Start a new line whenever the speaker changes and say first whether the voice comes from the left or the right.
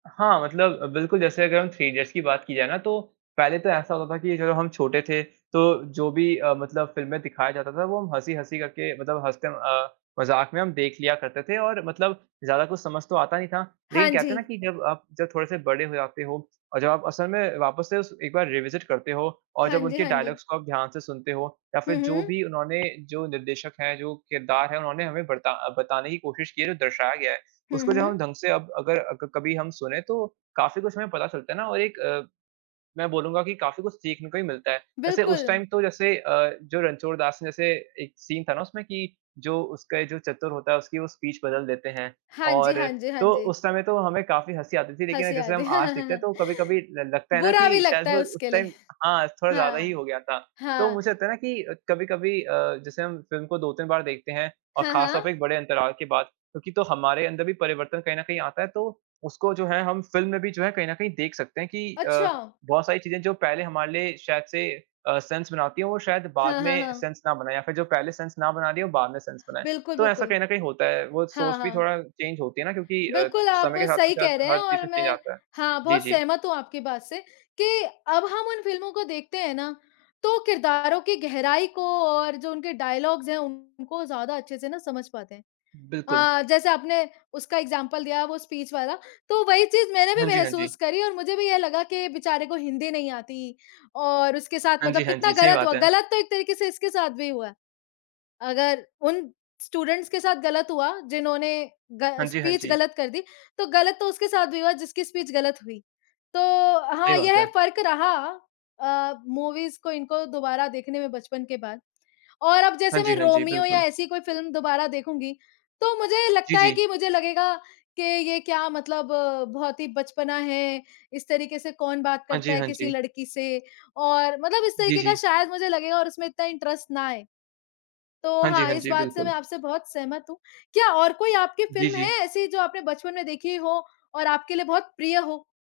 right: हाँ, मतलब अ, बिल्कुल जैसे अगर हम थ्री इडियट्स की बात की जाए ना तो, पहले तो ऐसा होता था कि जब हम छोटे थे, तो जो भी अ, मतलब फ़िल्म में दिखाया जाता था वो हम हँसी-हँसी करके मतलब हँसते अ, मज़ाक में हम देख लिया करते थे और मतलब ज़्यादा कुछ समझ तो आता नहीं था। लेकिन
left: हाँ
right: कहते हैं ना
left: जी।
right: कि जब आप जब थोड़े से बड़े हो जाते हो और जब आप असल में वापस से उस एक बार रिविसिट करते हो और
left: हाँ
right: जब
left: जी,
right: उनके
left: हाँ जी।
right: डायलॉग्स को आप ध्यान से सुनते हो या
left: हुँ,
right: फिर जो
left: हुँ।
right: भी उन्होंने जो निर्देशक है, जो किरदार है उन्होंने हमें बरता बताने की कोशिश की है, जो दर्शाया गया है
left: हुँ,
right: उसको जब हम
left: हुँ।
right: ढंग से अब अगर अ, क कभी हम सुने तो काफ़ी कुछ हमे पता चलता है ना और एक अ, मैं बोलूँगा कि काफ़ी कुछ सीखने को ही मिलता है। वैसे उस
left: बिल्कुल।
right: टाइम तो जैसे अ, जो रणछोड़ दास ने जैसे एक सीन था ना उसमें कि जो उसका ये जो चतुर होता है उसकी वो स्पीच बदल देते हैं
left: हाँ जी,
right: और
left: हाँ जी, हाँ
right: तो
left: जी।
right: उस समय तो हमें काफ़ी हँसी आती थी। लेकिन
left: हँसी
right: जैसे
left: आती।
right: हम आज देखते हैं तो कभी-कभी ल लगता है ना
left: बुरा भी
right: कि शायद
left: लगता
right: वो
left: है
right: उस
left: उसके लिए।
right: टाइम हाँ, थोड़ा ज़्यादा ही
left: हाँ,
right: हो गया था। तो
left: हाँ।
right: मुझे लगता है ना कि कभी-कभी अ, जैसे हम फ़िल्म को 2-3 बार देखते हैं और
left: हाँ,
right: खासतौर पर
left: हाँ।
right: एक बड़े अंतराल के बाद क्योंकि तो हमारे अंदर भी परिवर्तन कहीं न कहीं आता है। तो उसको जो है हम फ़िल्म में भी जो है कहीं न कहीं देख सकते है कि अ,
left: अच्छा!
right: बहुत सारी चीज़े हैं जो पहले हमारे लिए शायद से अ, सेंस बनाती है, वो शायद बाद
left: हाँ, हाँ,
right: में
left: हाँ।
right: सेंस ना बनाएँ या फिर जो पहले सेंस ना बना रही हो बाद में सेंस बनाएँ।
left: बिल्कुल,
right: तो ऐसा
left: बिल्कुल।
right: कहीं न कहीं होता है वो
left: हाँ,
right: सोच भी
left: हाँ।
right: थोड़ा चेंज होती है ना क्योंकि अ,
left: बिल्कुल, आप
right: समय के साथ ना
left: सही
right: शायद
left: कह रहे हैं
right: हर चीज़
left: और
right: में चेंज
left: मैं
right: आता है।
left: हाँ,
right: जी,
left: बहुत
right: जी।
left: सहमत हूँ आपकी बात से कि अब हम उन फ़िल्मों को देखते हैं ना, तो किरदारों की गहराई को और जो उनके डायलॉग्स हैं उनको ज़्यादा अच्छे से ना समझ पाते हैं।
right: बिल्कुल।
left: अ, जैसे आपने उसका एग्ज़ाम्पल दिया वो स्पीच वाला। तो वही चीज़ मैंने भी
right: हाँ जी, हाँ जी।
left: महसूस करी और मुझे भी ये लगा कि बेचारे को हिंदी नहीं आती और उसके साथ
right: हाँ जी,
left: मतलब
right: हाँ
left: कितना
right: जी, सही
left: गलत
right: बात
left: हुआ,
right: है।
left: गलत तो एक तरीके से इसके साथ भी हुआ है। अगर उन स्टूडेंट्स के साथ गलत हुआ जिन्होंने ग
right: हाँ जी, हाँ
left: स्पीच
right: जी।
left: गलत कर दी, तो गलत तो उसके साथ भी हुआ जिसकी स्पीच गलत हुई। तो
right: सही
left: हाँ,
right: बात
left: यह
right: है।
left: फ़र्क रहा अ, मूवीज़ को इनको दोबारा देखने में बचपन के बाद। और अब
right: हाँ
left: जैसे मैं
right: जी, हाँ जी,
left: रोमियो या
right: बिल्कुल।
left: ऐसी कोई फ़िल्म दोबारा देखूँगी, तो मुझे
right: जी,
left: लगता है
right: जी।
left: कि मुझे लगेगा कि ये क्या मतलब बहुत ही बचपना है, इस तरीके से कौन बात
right: हाँ
left: करता
right: जी,
left: है
right: हाँ
left: किसी
right: जी।
left: लड़की से? और मतलब इस
right: जी,
left: तरीके का
right: जी।
left: शायद मुझे लगेगा और उसमें इतना इंटरेस्ट ना आए। तो
right: हाँ जी,
left: हाँ,
right: हाँ
left: इस
right: जी,
left: बात से मैं
right: बिल्कुल।
left: आपसे बहुत सहमत हूँ, क्या और कोई आपकी
right: जी,
left: फ़िल्म है
right: जी।
left: ऐसी जो आपने बचपन में देखी हो और आपके लिए बहुत प्रिय हो?